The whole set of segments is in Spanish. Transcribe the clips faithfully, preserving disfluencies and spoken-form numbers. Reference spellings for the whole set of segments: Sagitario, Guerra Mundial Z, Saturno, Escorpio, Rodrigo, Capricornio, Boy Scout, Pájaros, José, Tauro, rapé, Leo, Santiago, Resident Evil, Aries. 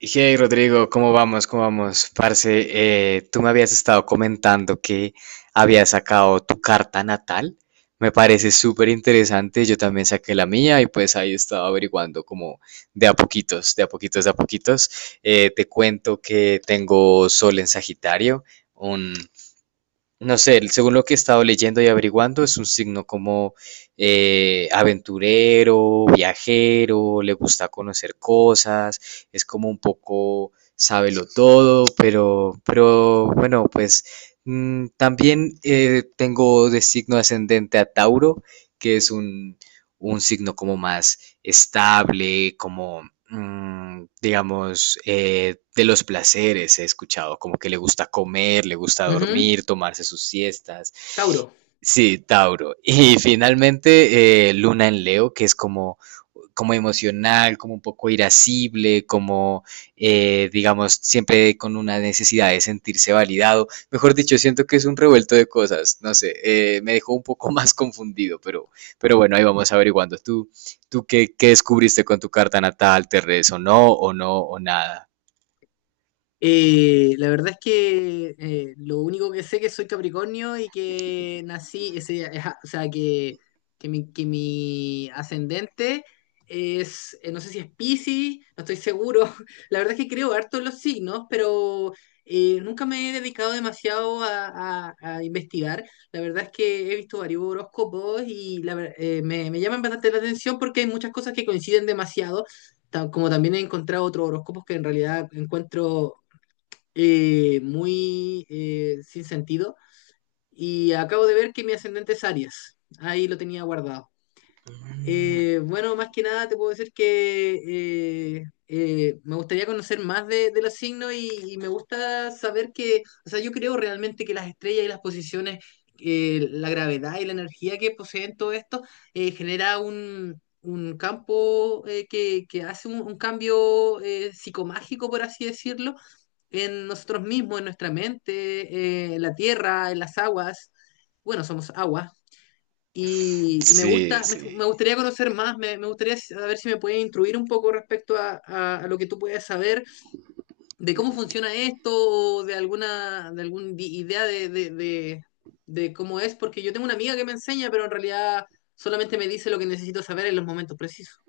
Hey Rodrigo, ¿cómo vamos? ¿Cómo vamos? Parce, eh, tú me habías estado comentando que habías sacado tu carta natal. Me parece súper interesante. Yo también saqué la mía y pues ahí estaba averiguando como de a poquitos, de a poquitos, de a poquitos. Eh, te cuento que tengo Sol en Sagitario, no sé, según lo que he estado leyendo y averiguando, es un signo como eh, aventurero, viajero, le gusta conocer cosas, es como un poco sábelo todo, pero, pero bueno, pues mm, también eh, tengo de signo ascendente a Tauro, que es un, un signo como más estable, como mm, digamos, eh, de los placeres he escuchado, como que le gusta comer, le gusta Ujú, dormir, tomarse sus siestas. Tauro. Sí, Tauro. Y finalmente, eh, Luna en Leo, que es como como emocional, como un poco irascible, como, eh, digamos, siempre con una necesidad de sentirse validado. Mejor dicho, siento que es un revuelto de cosas, no sé, eh, me dejó un poco más confundido, pero, pero bueno, ahí vamos averiguando. ¿Tú, tú qué, qué descubriste con tu carta natal? ¿Te resonó o no o nada? Eh, la verdad es que eh, lo único que sé es que soy Capricornio y que nací, ese, ajá, o sea, que, que mi, que mi ascendente es, eh, no sé si es Piscis, no estoy seguro. La verdad es que creo harto en los signos, pero eh, nunca me he dedicado demasiado a, a- a investigar. La verdad es que he visto varios horóscopos y la ver- eh, me, me llaman bastante la atención porque hay muchas cosas que coinciden demasiado. ta- Como también he encontrado otros horóscopos que en realidad encuentro eh, muy eh, sin sentido. Y acabo de ver que mi ascendente es Aries. Ahí lo tenía guardado. Mm. Eh, bueno, más que nada te puedo decir que eh, eh, me gustaría conocer más de, de los signos y, y me gusta saber que, o sea, yo creo realmente que las estrellas y las posiciones, eh, la gravedad y la energía que poseen todo esto, eh, genera un, un campo eh, que, que hace un, un cambio eh, psicomágico, por así decirlo, en nosotros mismos, en nuestra mente, eh, en la tierra, en las aguas. Bueno, somos agua. Y, y me Sí, gusta, me, sí. me gustaría conocer más, me, me gustaría saber si me puedes instruir un poco respecto a, a- a lo que tú puedes saber de cómo funciona esto o de alguna, de alguna idea de, de, de, de cómo es, porque yo tengo una amiga que me enseña, pero en realidad solamente me dice lo que necesito saber en los momentos precisos.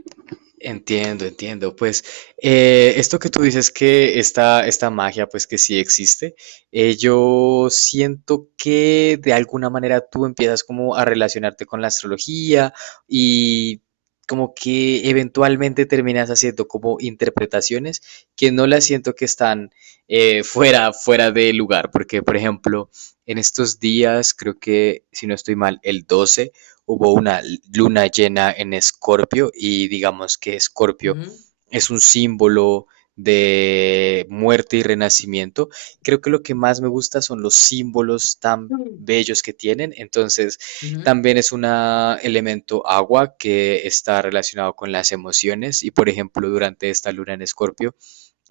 Entiendo, entiendo. Pues eh, esto que tú dices que esta, esta magia, pues que sí existe, eh, yo siento que de alguna manera tú empiezas como a relacionarte con la astrología y como que eventualmente terminas haciendo como interpretaciones que no las siento que están eh, fuera, fuera de lugar, porque por ejemplo, en estos días, creo que si no estoy mal, el doce hubo una luna llena en Escorpio y digamos que Escorpio Ujú. es un símbolo de muerte y renacimiento. Creo que lo que más me gusta son los símbolos tan Mm. bellos que tienen. Entonces, Ujú, también es un elemento agua que está relacionado con las emociones y, por ejemplo, durante esta luna en Escorpio,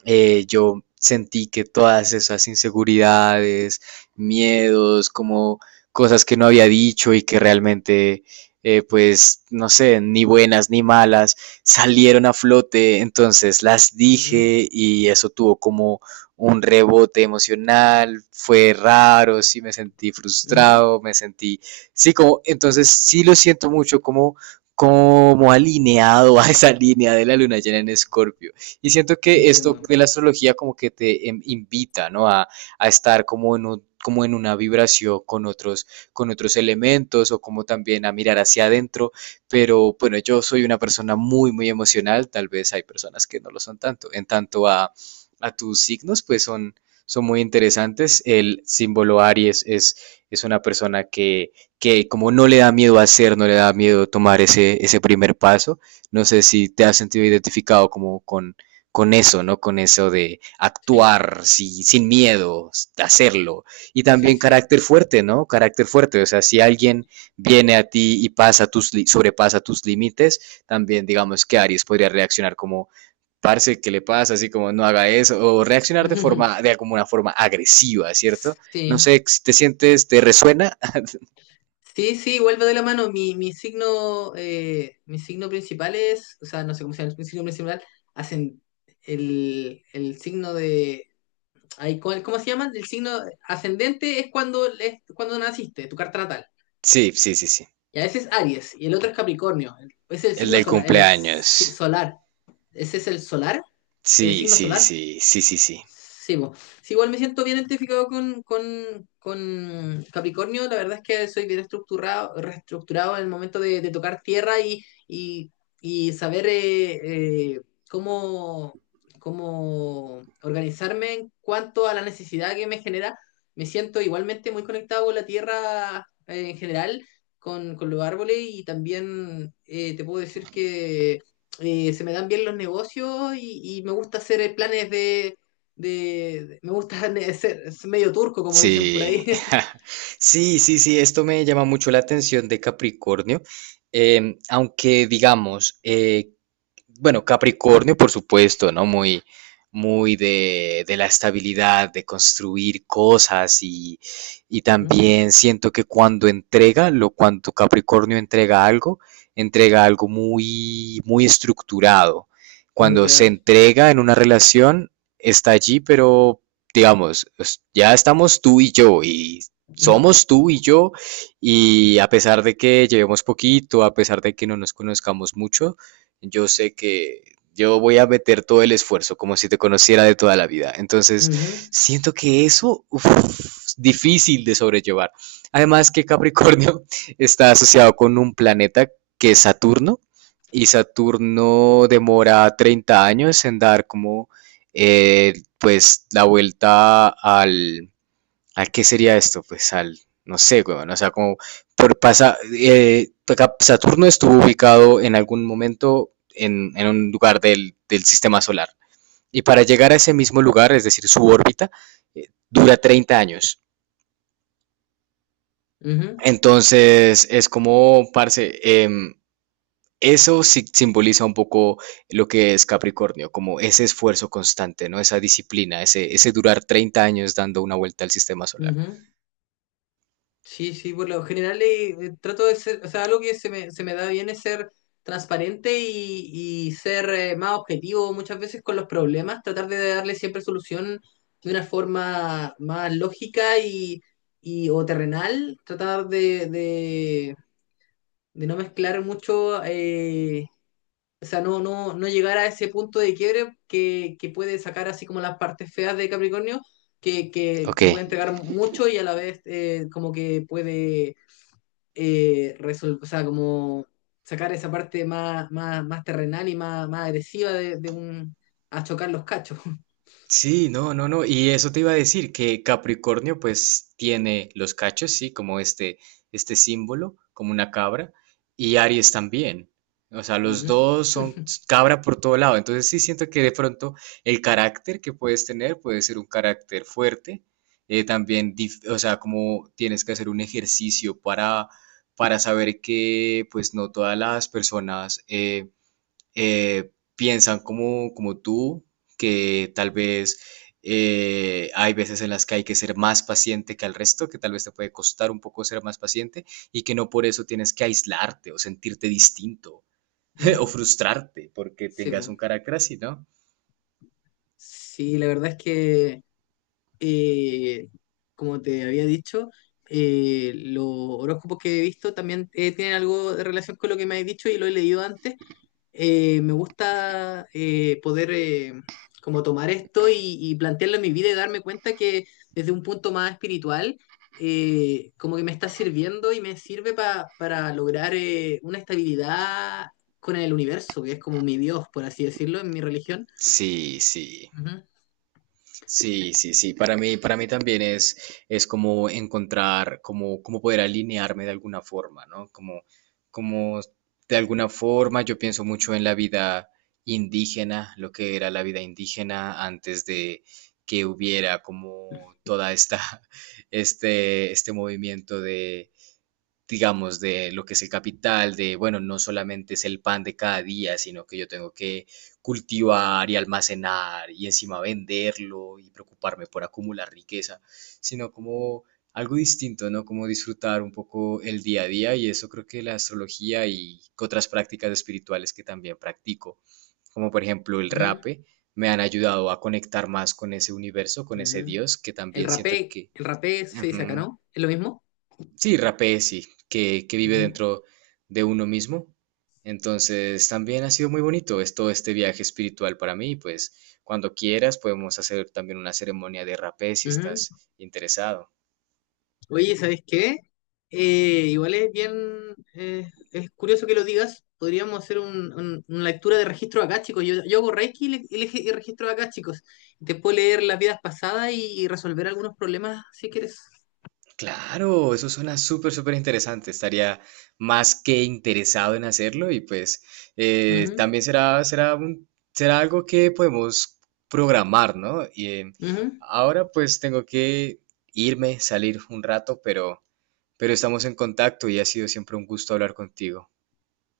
eh, yo sentí que todas esas inseguridades, miedos, como cosas que no había dicho y que realmente, eh, pues, no sé, ni buenas ni malas, salieron a flote, entonces las ujú, dije y eso tuvo como un rebote emocional, fue raro, sí me sentí Ujú. frustrado, me sentí, sí, como, entonces sí lo siento mucho como como alineado a esa línea de la luna llena en Escorpio. Y siento que esto Entiendo. de la astrología como que te em, invita, ¿no? A, a estar como en un como en una vibración con otros, con otros elementos o como también a mirar hacia adentro. Pero bueno, yo soy una persona muy, muy emocional. Tal vez hay personas que no lo son tanto. En tanto a, a tus signos, pues son, son muy interesantes. El símbolo Aries es, es una persona que, que como no le da miedo hacer, no le da miedo tomar ese, ese primer paso. No sé si te has sentido identificado como con, con eso, ¿no? Con eso de Sí, actuar si- sin miedo, de hacerlo. Y sí, también sí. carácter fuerte, ¿no? Carácter fuerte. O sea, si alguien viene a ti y pasa tus, sobrepasa tus límites, también digamos que Aries podría reaccionar como, parce, ¿qué le pasa? Así como, no haga eso. O reaccionar de forma, de como una forma agresiva, ¿cierto? No Sí. sé, si te sientes, ¿te resuena? Sí, sí, vuelve de la mano. Mi, mi signo, eh, mi signo principal es, o sea, no sé cómo se llama el signo principal, hacen el, el signo de, ay, ¿cómo, ¿cómo se llama? El signo ascendente es cuando, es cuando naciste, tu carta natal. Sí, sí, sí, sí. Y a veces es Aries, y el otro es Capricornio. Es el El signo del solar, el si- cumpleaños. solar. Ese es el solar, el Sí, signo sí, solar. sí, sí, sí, sí. Sí, bo. Sí, igual me siento bien identificado con, con- con Capricornio. La verdad es que soy bien estructurado, reestructurado en el momento de, de tocar tierra y, y- y saber eh, eh, cómo, cómo organizarme en cuanto a la necesidad que me genera. Me siento igualmente muy conectado con la tierra eh, en general, con, con los árboles y también eh, te puedo decir que eh, se me dan bien los negocios y, y me gusta hacer eh, planes de de, de- me gusta ne- ser es medio turco, como dicen por ahí. Sí, sí, sí, sí, esto me llama mucho la atención de Capricornio, em, aunque digamos, eh, bueno, Capricornio, por supuesto, ¿no? Muy, muy de, de la estabilidad, de construir cosas y, y Ujú. también siento que cuando entrega, lo cuando Capricornio entrega algo, entrega algo muy, muy estructurado. Muy Cuando se real. entrega en una relación, está allí, pero digamos, es- ya estamos tú y yo y Ujú, somos tú y yo y a pesar de que llevemos poquito, a pesar de que no nos conozcamos mucho, yo sé que yo voy a meter todo el esfuerzo, como si te conociera de toda la vida. Entonces, ujú, siento que eso uf, es difícil de sobrellevar. Además que Capricornio está asociado con un planeta que es Saturno, y Saturno demora treinta años en dar como eh, pues la vuelta al, ¿a qué sería esto? Pues al, no sé, weón, o sea, como por pasa, eh, Saturno estuvo ubicado en algún momento en, en un lugar del, del, sistema solar. Y para llegar a ese mismo lugar, es decir, su órbita, eh, dura treinta años. ujú, Entonces, es como, parce, eh, eso sí simboliza un poco lo que es Capricornio, como ese esfuerzo constante, ¿no? Esa disciplina, ese, ese durar treinta años dando una vuelta al sistema solar. Ujú. Sí, sí, por lo general eh, eh, trato de ser, o sea, algo que se me, se me da bien es ser transparente y, y ser eh, más objetivo muchas veces con los problemas, tratar de darle siempre solución de una forma más lógica y, y- o terrenal, tratar de, de, de no mezclar mucho. eh, O sea, no, no, no llegar a ese punto de quiebre que, que puede sacar así como las partes feas de Capricornio, que, que, Ok. que puede entregar mucho y a la vez eh, como que puede eh, resolver, o sea, como sacar esa parte más, más, más terrenal y más, más agresiva de, de un, a chocar los cachos. Sí, no, no, no. Y eso te iba a decir, que Capricornio pues tiene los cachos, sí, como este, este símbolo, como una cabra, y Aries también. O sea, los Ujú. dos son cabra por todo lado. Entonces sí siento que de pronto el carácter que puedes tener puede ser un carácter fuerte. Eh, también, dif- o sea, como tienes que hacer un ejercicio para, para saber que pues no todas las personas... eh, eh, piensan como, como tú, que tal vez eh, hay veces en las que hay que ser más paciente que al resto, que tal vez te puede costar un poco ser más paciente y que no por eso tienes que aislarte o sentirte distinto o Ujú. frustrarte porque Sí, tengas po. un carácter así, ¿no? Sí, la verdad es que eh, como te había dicho, eh, los horóscopos que he visto también eh, tienen algo de relación con lo que me has dicho y lo he leído antes. Eh, me gusta eh, poder eh, como tomar esto y, y plantearlo en mi vida y darme cuenta que desde un punto más espiritual, eh, como que me está sirviendo y me sirve pa- para lograr eh, una estabilidad con el universo, que es como mi Dios, por así decirlo, en mi religión. Sí, sí. Sí, sí, sí. Para mí, para mí también es, es como encontrar, como, como poder alinearme de alguna forma, ¿no? Como, como de alguna forma yo pienso mucho en la vida indígena, lo que era la vida indígena antes de que hubiera como toda esta, este, este movimiento de digamos, de lo que es el capital, de, bueno, no solamente es el pan de cada día, sino que yo tengo que cultivar y almacenar y encima venderlo y preocuparme por acumular riqueza, sino como algo distinto, ¿no? Como disfrutar un poco el día a día y eso creo que la astrología y otras prácticas espirituales que también practico, como por ejemplo el Ujú, ujú. rape, me han ayudado a conectar más con ese universo, con ese Ujú. Dios, que El también siento rapé, que... el rapé se dice acá, Ujú. ¿no? ¿Es lo mismo? Sí, rapé, sí, que, que vive Ujú, dentro de uno mismo. Entonces, también ha sido muy bonito es todo este viaje espiritual para mí. Pues, cuando quieras, podemos hacer también una ceremonia de rapé si ujú. estás interesado. Oye, ¿sabes qué? Eh, igual es bien, eh, es curioso que lo digas. Podríamos hacer un- un- una lectura de registro acá, chicos. Yo, yo hago Reiki y, le- y le- y registro acá, chicos. Te puedo leer las vidas pasadas y resolver algunos problemas si quieres. Claro, eso suena súper, súper interesante. Estaría más que interesado en hacerlo y pues eh, Ujú, también será, será un- será algo que podemos programar, ¿no? Y, eh, ujú. ahora pues tengo que irme, salir un rato, pero pero estamos en contacto y ha sido siempre un gusto hablar contigo.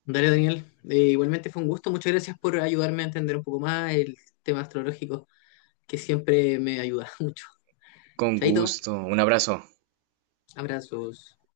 Dale, Daniel. Eh, igualmente fue un gusto. Muchas gracias por ayudarme a entender un poco más el tema astrológico, que siempre me ayuda mucho. Con Chaito. gusto, un abrazo. Abrazos.